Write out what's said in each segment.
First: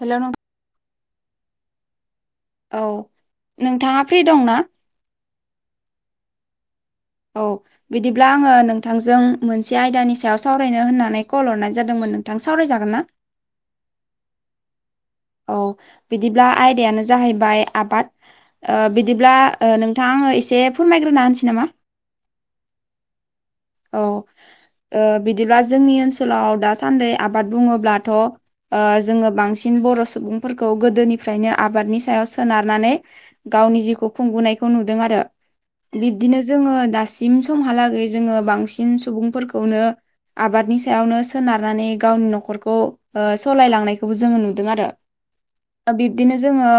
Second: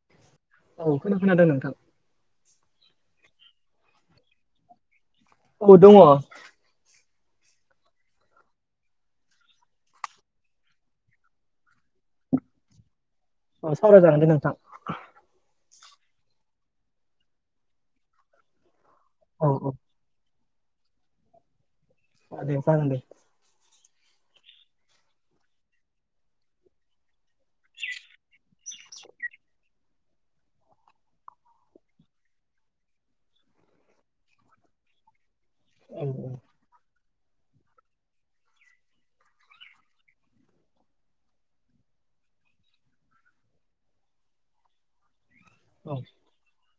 Hello नोंथां औ खोननो खोनादों नोंथां औ नोंथाङा फ्रि दं ना औ दङ औ बिदिब्ला आङो नोंथांजों मोनसे आयदानि सायाव सावरायनो होननानै कल हरनाय जादोंमोन नोंथां सावरायजागोन ना औ सावराय जागोन दे नोंथां औ बिदिब्ला आयदायानो जाहैबाय आबाद ओ बिदिब्ला औ औ नों नोंथां आङो एसे फोरमायग्रोनो होनोसै नामा [unintelligible] औ बिदिब्ला जोंनि ओनसोलाव दासान्दि आबाद बुङोब्लाथ' जोङो बांसिन बर' सुबुंफोरखौ गोदोनिफ्रायनो आबादनि सायाव सोनारनानै गावनि जिउखौ खुंबोनायखौ नुदों आरो औ बिब्दिनो जोङो दासिम समहालागै जोङो बांसिन सुबुंफोरखौनो आबादनि सायावनो सोनारनानै गावनि न'खरखौ सालायलांनायखौबो जोङो नुदों आरो औ बिब्दिनो जोङो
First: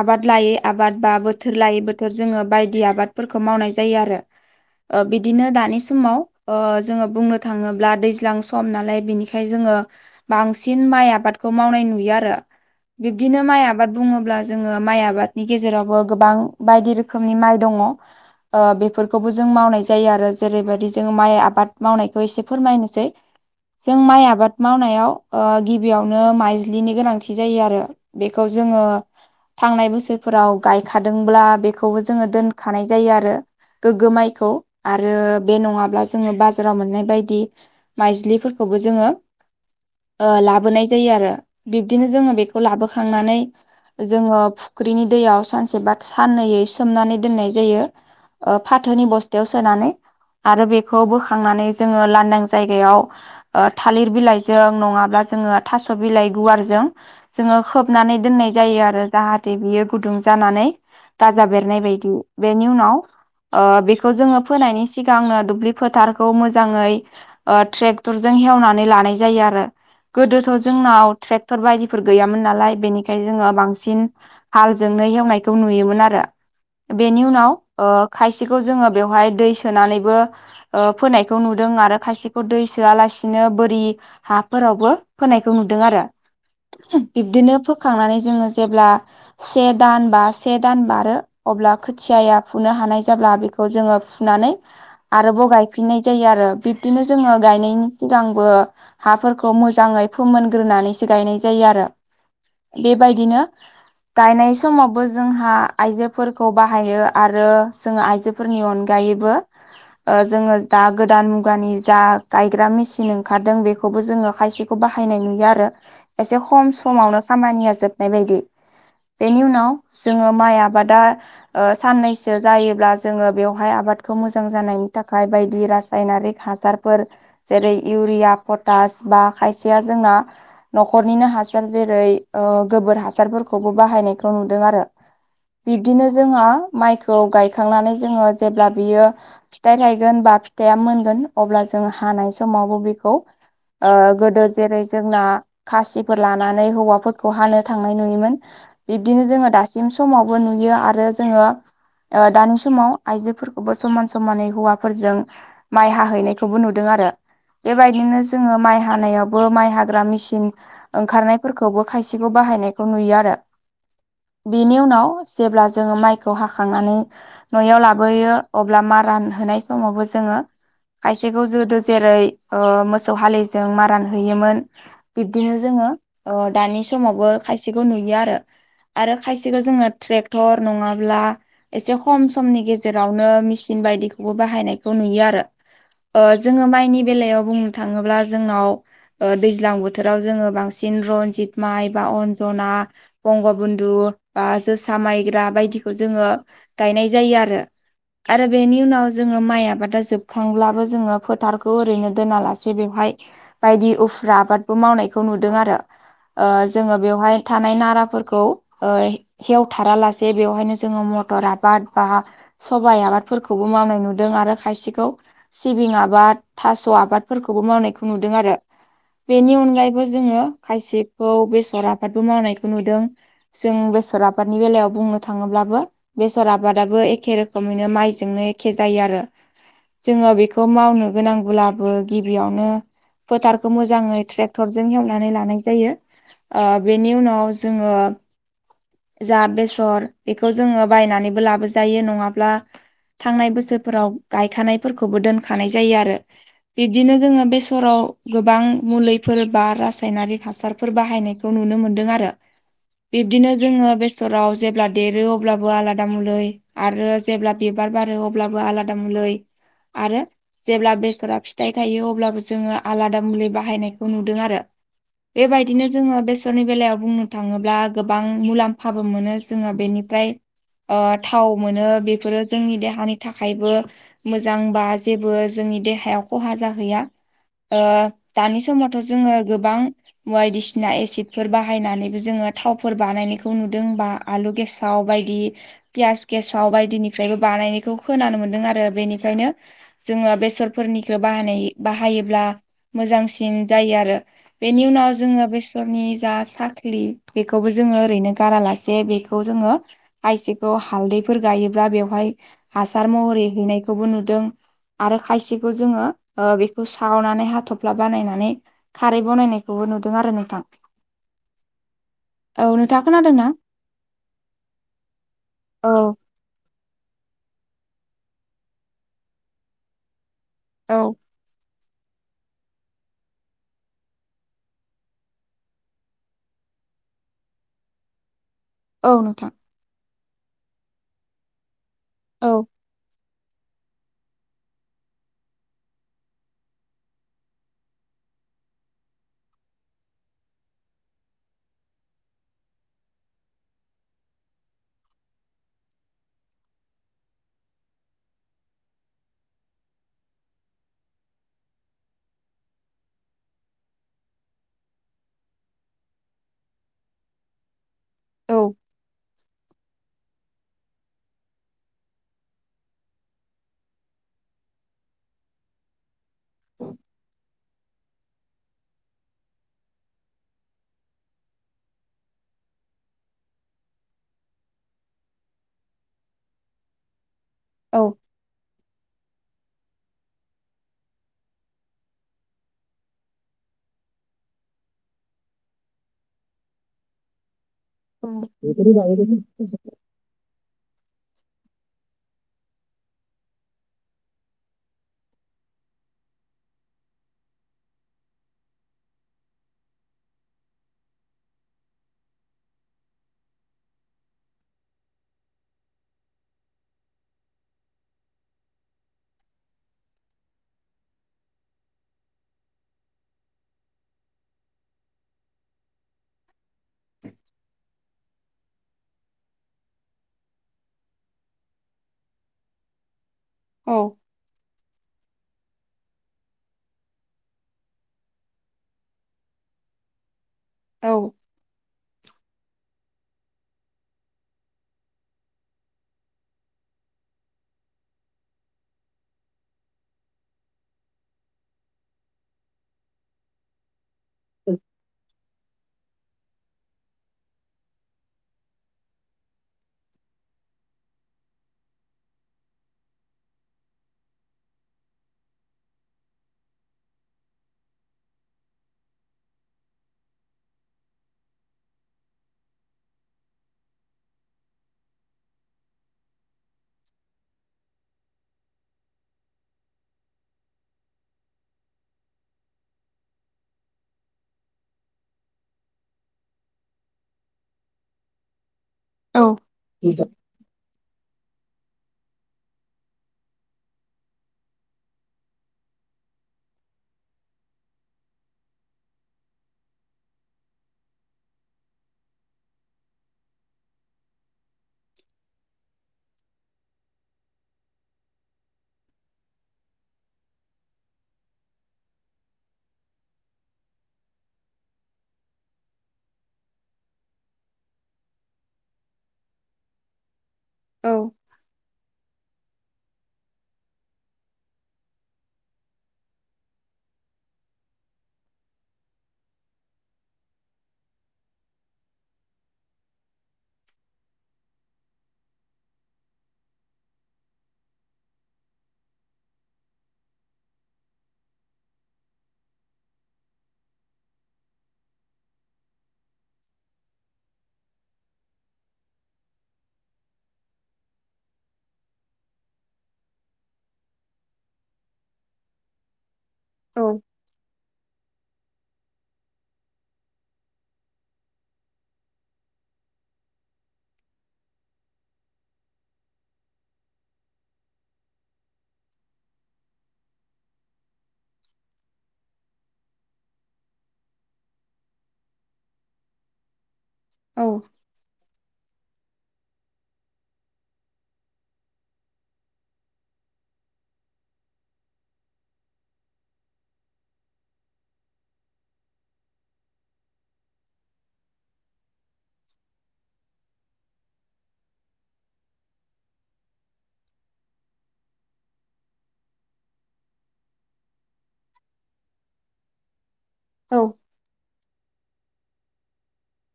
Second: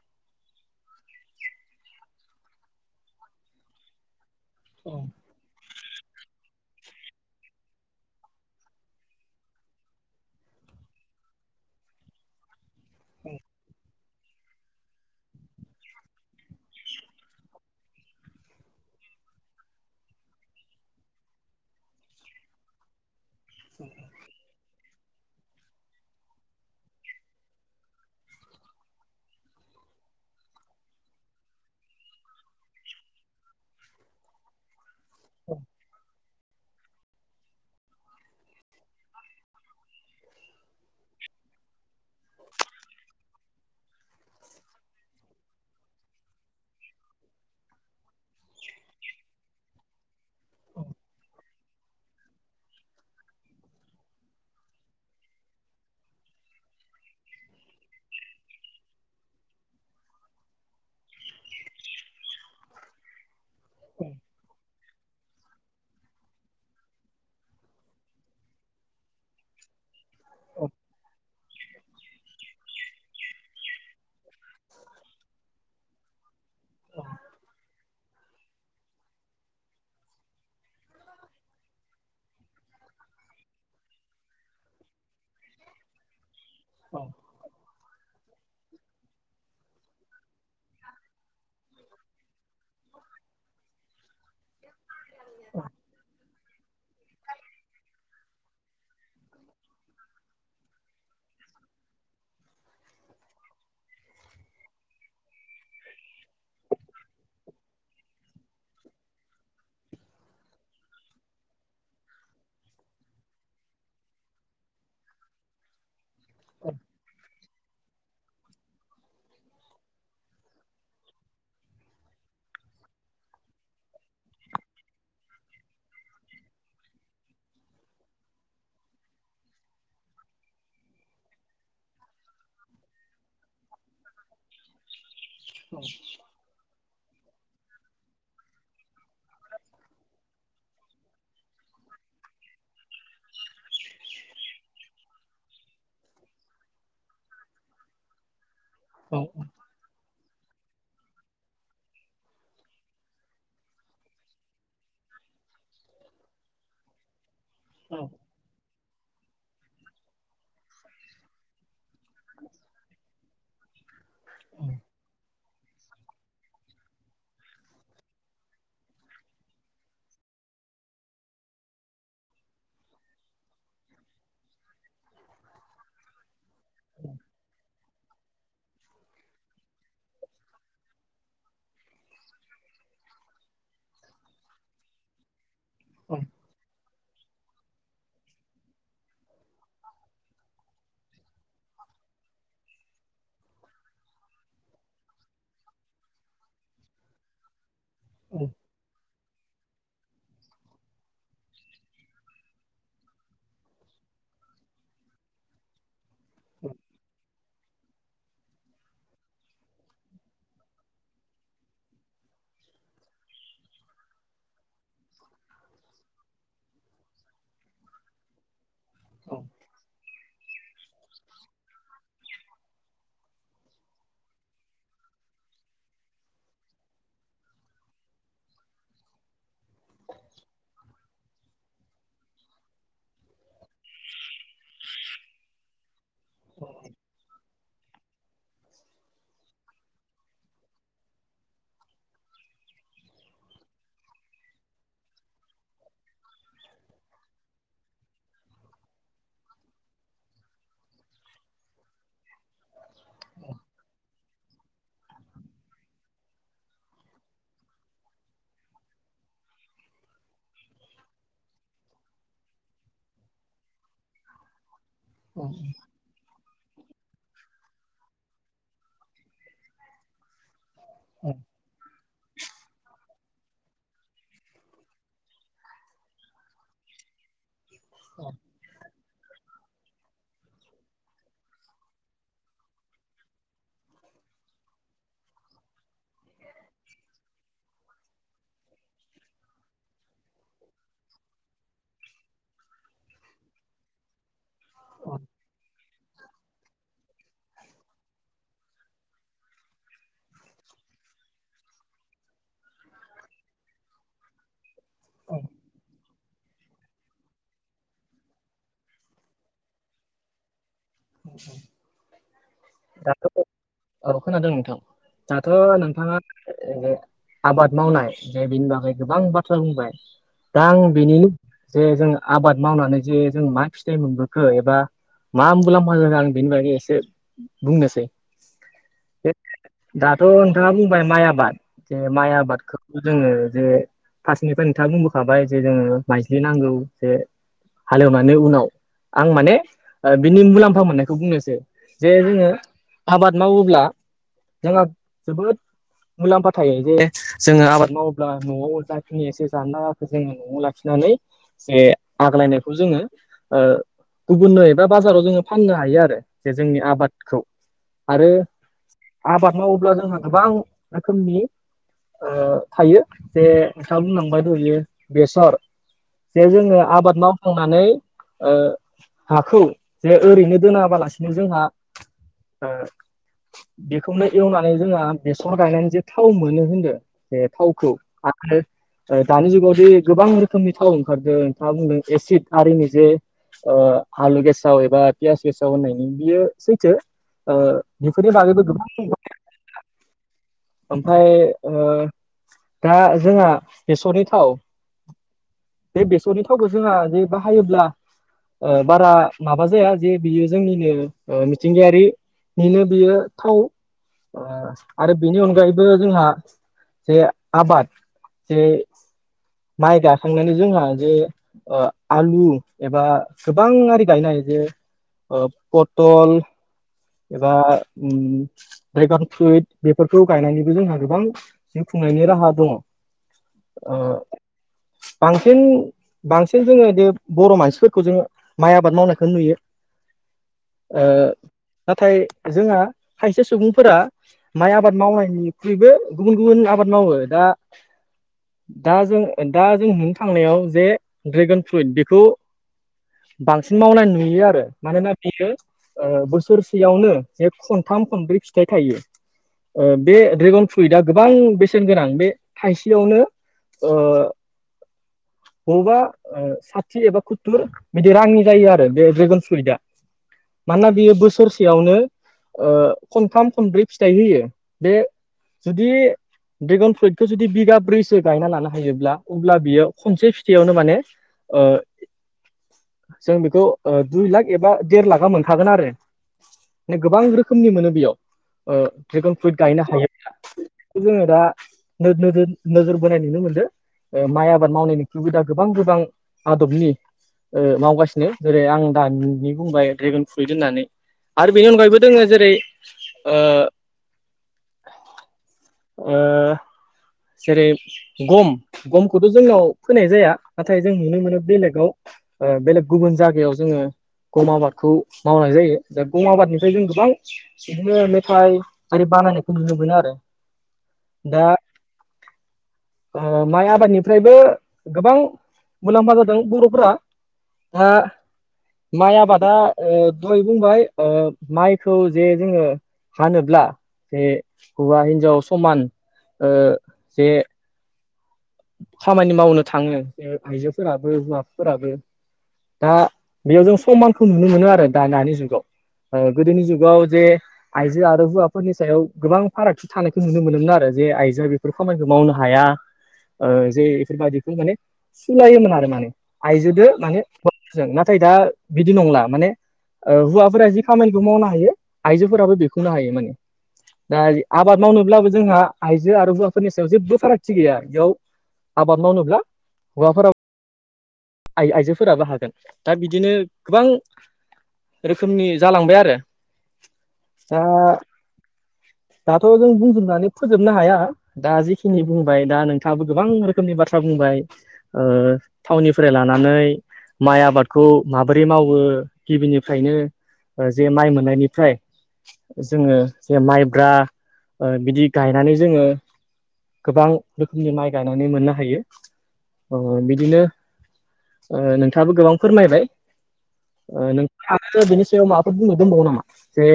आबाद लायै आबाद बा बोथोर लायै बोथोर जोङो बायदि आबादफोरखौ मावनाय जायो आरो बिदिनो दानि समाव जोङो बुंनो थाङोब्ला दैज्लां सम नालाय बिनिखायनो जोङो बांसिन माइ आबादखौ मावनाय नुयो आरो बिब्दिनो माइ आबाद बुङोब्ला जोङो माइ आबादनि गेजेरावबो गोबां बायदि रोखोमनि माइ दङ बेफोरखौबो जों मावनाय जायो आरो जेरैबायदि जों माइ आबाद मावनायखौ एसे फोरमायनोसै जों माइ आबाद मावनायाव गिबियावनो माइज्लिनि गोनांथि थि जायो आरो बेखौ जोङो थांनाय बोसोरफोराव गायखादोंब्ला बेखौबो जोङो दोनखानाय जायो आरो गोग्गो माइखौ आरो बे नङाब्ला जोङो बाजार बोेराव मोननाय बायदि माइज्लिफोरखौबो जोङो लाबोनाय जायो आरो बिदिनो जोङो बेखौ लाबोखांनानै जोङो फुख्रिनि दैयाव सानसे बा साननैयै सोमनानै दोननाय जायो फाथोनि बस्थायाव सोनानै आरो बेखौ बोखांनानै जोङो लांदां जायगायाव थालिर बिलाइजों नङाब्ला जोङो थास' बिलाइ गुवार जों जोङो खोबनानै दोननाय जायो आरो जाहाथे बियो गुदुं जानानै गाजा बेरनाय बायदि बेनि उनाव बेखौ जोङो फोनायनि सिगांनो दुब्लि फोथारखौ मोजाङै ट्रेक्टरजों हेवनानै लानाय जायो आरो गोदोथ' जोंनाव ट्रे क्टर बायदिफोर गैयामोन नालाय बेनिखायनो जोङो बांसिन हालजोंनो हेवनायखौ नुयोमोन आरो बेनि उनाव खायसेखौ जोङो बेवहाय दै सोनानैबो फोनायखौ नुदों आरो खायसेखौ दै सोआलासिनो बोरि हाफोरावबो फोनायखौ नुदों आरो बिब्दिनो फोखांनानै जोङो जेब्ला से दान बा से दान बारो अब्ला खोथियाया फुनो हानाय जाब्ला बेखौ जोङो फुनानै आरोबाव गायफिननाय जायो आरो बे बिदिनो जोङो गायनायनि सिगांबो हाफोरखौ मोजाङै फोमोनग्रोनानैसो गायनाय जायो आरो बेबायदिनो गायनाय समावबो जोंहा आयजोफोरखौ बाहायो आरो जोङो आइजो फोरनि अनगायैबो जोङो दा गोदान मुगानि जा गायग्रा मेसिन ओंखारदों बेखौबो जोङो खायसे खौ बाहायनाय नुयो आरो एसे खम समावनो खामानिया जोबनाय बायदि बेनि उनाव जोङो माइ आबादा ओ साननैसो जायोब्ला जोङो बेवहाय आबादखौ मोजां जानायनि थाखाय बायदि रा सानारिक हासारफोर जेरै इउरिया पटास बा खायसेया जोंना न'खरनिनो हासार जेरै ओ गोबोर हासारफोरखौबो बाहायनायखौ नुदों आरो बिब्दिनो जोंहा माइखौ गायखांनानै जोङो जेब्ला बियो फिथाइ थायगोन बा फिथाइआ मोनगोन अब्ला जों हानाय समावबो बेखौ ओ गोदो जेरै जोंना खासिफोर लानानै हौवाफोरखौ हानो थांनाय नुयोमोन औ बिबदिनो जोङो दासिम समावबो नुयो आरो जोङो ओ दानि समाव आइजोफोरखौबो समान समानै हौवाफोरजों माइ हाहैनायखौबो नुदों आरो औ बेबायदिनो जोङो माइ हानायावबो माइ हाग्रा मेसिन ओंखारनायफोरखौबो खायसेखौ बाहायनायखौ नुयो आरो बेनि उनाव जेब्ला जोङो माइखौ हाखांनानै न'आव लाबोयो अब्ला मा रानहोनाय समावबो जोङो खायसेखौ जोदो जेरै ओ मोसौ हाललिजों मारान हैयोमोन। बिब्दिनो जोङो ओ दानि समावबो खायसेखौ नुयो आरो आरो खायसेखौ जोंङो ट्रेक्टर नंङाब्ला एसे खम समनि गेजेरावनो मेचिन बायदिखौबो बाहायनायखौ नुयो आरो ओ जोंङो माइनि बेलायाव बुंनो थांङोब्ला जोंनाव ओ दैज्लां बो थोराव जोंङो बांसिन रनजित माइ बा अनजना बंग बन्धु बा जोसा मायग्रा बायदिखौ जोंङो गायनाय जायो आरो आरो बेनि उनाव जोंङो माइ आबादा जोबखांब्लाबो जोंङो फोथारखौ ओरैनो दोनालासे बेवहाय बायदि उफ्रा आबादबो मावनायखौ नुदों आरो ओ जोंङो बेवहाय थानाय नाराफोरखौ ओ हेवथारालासे बेवहायनो जोंङो मटर आबाद बा सबाइ आबादफोरखौबो मावनाय नुदों आरो खायसेखौ सिबिं आबाद थास' आबादफोरखौबो मावनायखौ नुदों आरो बेनि अनगायैबो जोंङो खायसेखौ बेसर आफबादबो मावनायखौ नुदों। जों बेसर आबादनि बेलायाव बुंनो थांङोब्लाबो बेसर आबादाबो एखे रोखोमैनो माइजोंनो एखे जायो आरो जोंङो बेखौ मावनो गोनांब्लाबो गिबियावनो फोथारखौ मोजांङै ट्रेक्टरजों एवनानै लानाय जायो ओ बेनि उनाव जोंङो जा बेसर बेखौ जोंङो बायनानैबो लाबोजायो नंङाब्ला थांनाय बोसोरफोराव गायखानायफोरखौबो दोनखानाय जायो आरो बिबदिनो जोंङो बेसराव गोबां मुलि फोर बा रासायनारि हासारफोर बाहायनायखौ नुनो मोनदों आरो बिब्दिनो जोंङो बे सराव जेब्ला देरो अब्लाबो आलादा मुलै आरो जेब्ला बिबार बारो अब्लाबो आलादा मलै आरो जेब्ला बेसरा फिथाइ थायो अब्लाबो जोंङो आलादा मुलै बाहायनाय खौ नुदों आरो बेबायदिनो जोंङो बेसरनि बेलायाव बुंनो थांङोब्ला गोबां मुलाम्फाबो मोनो जोंङो बेनिफ्राय ओ थाव मोनो बेफोरो जोंनि देहानि थाखायबो मोजांबा जेबो जोंनि देहायाव खहा जाहैया ओ दानि समाव जोंङो गोबां बायदिसिना एसिडफोर बाहायनानैबो जोंङो थावफोर बानायनायखौ नुदों बा आलु गेसाव बायदि फियास गेसाव बायदिनिफ्रायबो बानायनायखौ खोनानो मोन्दों आरो बेनिखायनो जोंङो बेसरफोरनिखौ बाहानाय बाहायोब्ला मोजांसिन जायो आरो बेनि उनाव जोङो बेस सरनि जा साख्लि बेखौबो जोङो ओरैनो गारालासे बेखौ जोङो खायसेखौ हालदैफोर गायोब्ला बेवहाय हासार महरै हैनायखौबो नुदों आरो खायसेखौ जोङो ओ बेखौ सावनानै हाथ'फ्ला बानायनानै खारै बनायनायखौबो नुदों आरो नोंथां औ नोंथाङा दाथ' खोनादोंना औ खोनादों नोंथां दाथ' औ नोंथाङा ओ आबाद मावनाय जे बेनि बागै गोबां बाथ्रा बुंबाय दा आं औ बेनि जे जों आबाद मावनानै जे जों मा फिथाइ मोनबोखो एबा मा मुलाम्फा जाखो आं बेनि बागै एसे बुंनोसै। औ जे नोंथां। दाथ' नोंथांङा बुंबाय माइ आबाद जे माइ औ आबादखौ जोङो जे फार्स्टनिफ्राय नोंथांङा बुंबोखाबाय जे जोङो माइज्लि नांगौ जे हालेवनानै उनाव आं माने ओ बिनि मुलाम्फा मोननायखौ बुंनोसै जे जोङो आबाद मावोब्ला जोंहा जोबोद मुलाम्फा थायो जे जोङो आबाद मावोब्ला न'आव जाखिनि एसे जानो लागाखौ जोङो न'आव लाखिनानै जे आग्लायनायखौ जोङो ओ गुबुननो एबा बाजाराव जोङो फाननो हायो आरो जे जोंनि आबाद खौ आरो औ आबाद मावोब्ला जोंहा गोबां रोखोमनि ओ थायो जे नोंथाङा बुंलांबाय दहायो बेसर जे जोङो आबाद मावखांनानै ओ हाखौ जे ओरैनो दोनाबालासिनो जोंहा ओ बेखौनो एवनानै जोंहा बेसर गायनानै जे थाव मोनो होनदो बे थावखौ औ आरो दानि जुगावदि गोबां रोखोमनि थाव ओंखारदों नोंथाङा बुंदों एसिड आरिनि जे ओ आलु गेसाव एबा पियास गेसाव होननायनि बियो सैथो ओ औ बेफोरनि बागैबो गोबां [inaudible] ओमफ्राय ओ दा जोंहा बेसरनि थाव बे बेसरनि थावखौ जोंहा जे बाहायोब्ला ओ बारा माबा जाया जे बियो जोंनिनो मिथिंगायारि बेनो बियो थाव ओ आरो बेनि अनगायैबो जोंहा जे आबाद जे माइ गायखांनानै जोंहा जे ओ आलु एबा गोबां आरि गायनो हायो जे ओ पटल एबा ओम ड्रेगन फ्रुइट बेफोरखौ गायनानैबो जोंहा गोबां जिउ खुंनायनि राहा दङ औ ओ बांसिन बांसिन जोङो बे बर' मानसिफोरखौ जोङो माइ आबाद मावनायखौ नुयो ओ औ नाथाय जोंहा खायसे सुबुंफोरा माइ आबाद मावनायनिख्रुइबो गुबुन गुबुन आबाद मावो दा दा जों दा जों नुनो थांनायाव जे ड्रेगन फ्रुइट बेखौ बांसिन मावनाय नुयो आरो मानोना बियो ओ बोस सोरसेयावनो बे खनथाम खनब्रै फिथाइ थायो ओ बे ड्रेगन फ्रुइटआ गोबां बेसेन गोनां बे थाइसेयावनो ओ बबा ओ साथि एबा सत्तुर बिदि रांनि जायो आरो बे ड्रेगन फ्रुइटआ। मानोना बियो बोस सोर सेयावनो ओ खनथाम खनब्रै फिथाइ होयो बे जुदि ड्रेगन फ्रुइटखौ जुदि बिगा ब्रैसो गायना लानो हायोब्ला अब्ला बियो खनसे फिथाइयावनो माने ओ जों बेखौ ओ दुइ लाख एबा देर लाखा मोनखागोन आरो। माने गोबां रोखोमनि मोनो बेयाव ओ ड्रेगन फ्रुइट गायनो हायोब्ला। बेखौ जोङो दा नोर नोजोर बोनाय नुनो मोनदो माइ आबाद मावनायनिख्रुयबो दा गोबां गोबां आदबनि ओ मावगासिनो जेरै आं दानिनि बुंबाय ड्रेगन फ्रुइट होननानै। आरो बेनि अनगायैबो दोङो जेरै ओ ओ जेरै गम गमखौथ' जोंनाव फोनाय जाया नाथाय जों नुनो मोनो बेलेगाव ओ बेलेग गुबुन जायगायाव जोङो गम आबादखौ मावनाय जायो दा गम आबादनिफ्राय जों गोबां बिदिनो मेथाइ आरि बानायनायखौ नुनो मोनो आरो। दा माइ आबादनिफ्रायबो गोबां मुलाम्फा जादों बर'फोरा ना माइ आबादा ओ दहाय बुंबाय ओ माइखौ जे जोङो फानोब्ला जे हौवा हिन्जाव समान ओ जे खामानि मावनो थाङो आइजोफोराबो हौवा फोराबो। दा बेयाव जों समानखौ नुनो मोनो आरो दा दानि जुगाव ओ गुदनि जुगाव जे आइजो आरो हौवाफोरनि सायाव गोबां फारागथि थानायखौ नुनो मोनोमोन आरो जे आइजोआ बेफोर खामानिखौ मावनो हाया ओ जे बेफोरबायाददिखौ माने सुलायोमोन आरो माने। आइजोदो औ मानेजों [inaudible] नाथाय दा बिदि नंला माने ओ हौवाफोरा जि खामानिखौ मावनो हायो आइजोफोराबो बेखौनो हायो माने दा आबाद मावनोब्लाबो जोंहा आइजो आरो हौवाफोरनि सायाव जेबो फारागथि गैया। बेयाव आबाद मावनोब्ला हौवाफोर आ आइजोफोराबो हागोन दा बिदिनो गोबां रोखोमनि जालांबाय आरो दा औ [inaudible] दाथ' जों बुंजोबनानै फोजोबनो हाया दा जिखिनि बुंबाय दा नोंथाङाबो गोबां रोखोमनि बाथ्रा बुंबाय ओ थावनि फ्राय लानानै माइ आबादखौ माबोरै मावो गिबिनिफ्रायनो ओ जे माइ मोननायनिफ्राय जोङो जे माइब्रा ओ बिदि गायनानै जोङो गोबां रोखोमनि माइ गायनानै मोननो हायो ओ बिदिनो नोंथाङाबो गोबां फोरमायबाय औ ओ नों आ बेनि सायाव माबाफोर बुंनोदोंबावो नामा? जे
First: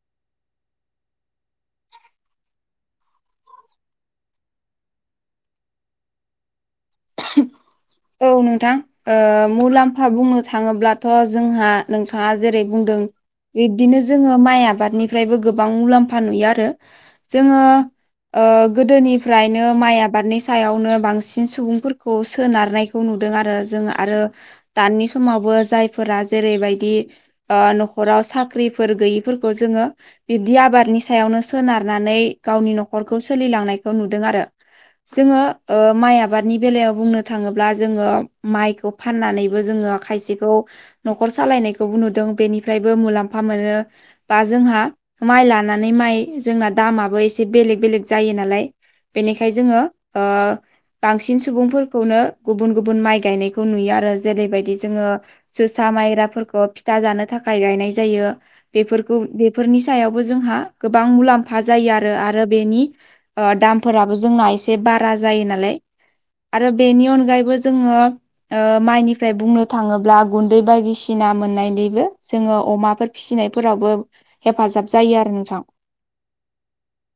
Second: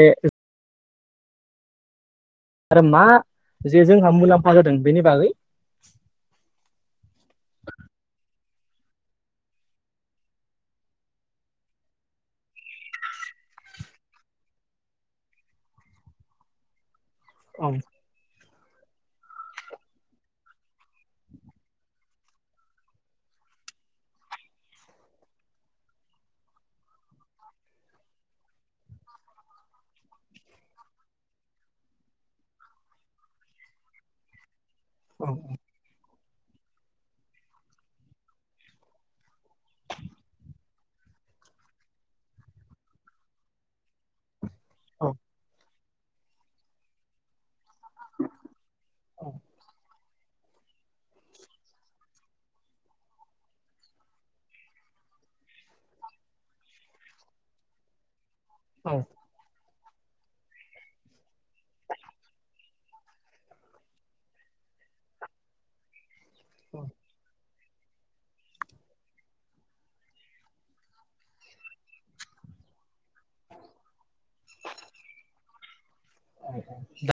आरो मा जे जोंहा मुलाम्फा जादों बेनि बागै औ नोंथां। ओ मुलाम्फा बुंनो थाङोब्लाथ' जोंहा नोंथाङा जेरै बुंदों बिब्दिनो जोङो माइ आबादनिफ्रायबो गोबां मुलाम्फा नुयो आरो। जोङो औ औ ओ गोदोनिफ्रायनो माइ आबादनि सायावनो बांसिन सुबुंफोर खौ सोनारनायखौ नुदों आरो जों आरो दानि समावबो जायफोरा जेरैबायदि ओ न'खराव साख्रिफोर गैयिफोरखौ जोङो बिब्दि आबादनि सायावनो सोनारनानै गावनि न'खरखौ सोलिलांनायखौ नुदों आरो। जोङो ओ माइ आबादनि बेलायाव बुंनो थाङोब्ला जोङो माइखौ फाननानै जोङो खायसेखौ न'र सालायनायखौबो नुदों बेनिफ्रायबो मुलाम्फा मोनो। बा जोंहा औ माइ लानानै माइ जोंना दामाबो एसे बेलेग बेलेग जायो नालाय औ बेनिखायनो जोङो ओ बांसिन सुबुंफोर खौनो गुबुन गुबुन माइ गायनायखौ नुयो आरो जेरैबायदि जोङो जोसा मायग्राफोरखौ फिथा जानो थाखाय गायनाय जायो औ बेफोरखौ बे बेफोरनि सायावबो जोंहा गोबां मुलाम्फा जायो आरो आरो बेनि ओ दामफोराबो जोंना एसे बारा जायो नालाय आरो बेनि अनगायैबो जोङो ओ माइनिफ्राय बुंनो थाङोब्ला गुन्दै बायदिसिना मोननायनायनिबो जोङो अमाफोर फिसिनायफोरावबो हेफाजाब जायो आरो नोंथां [inaudible]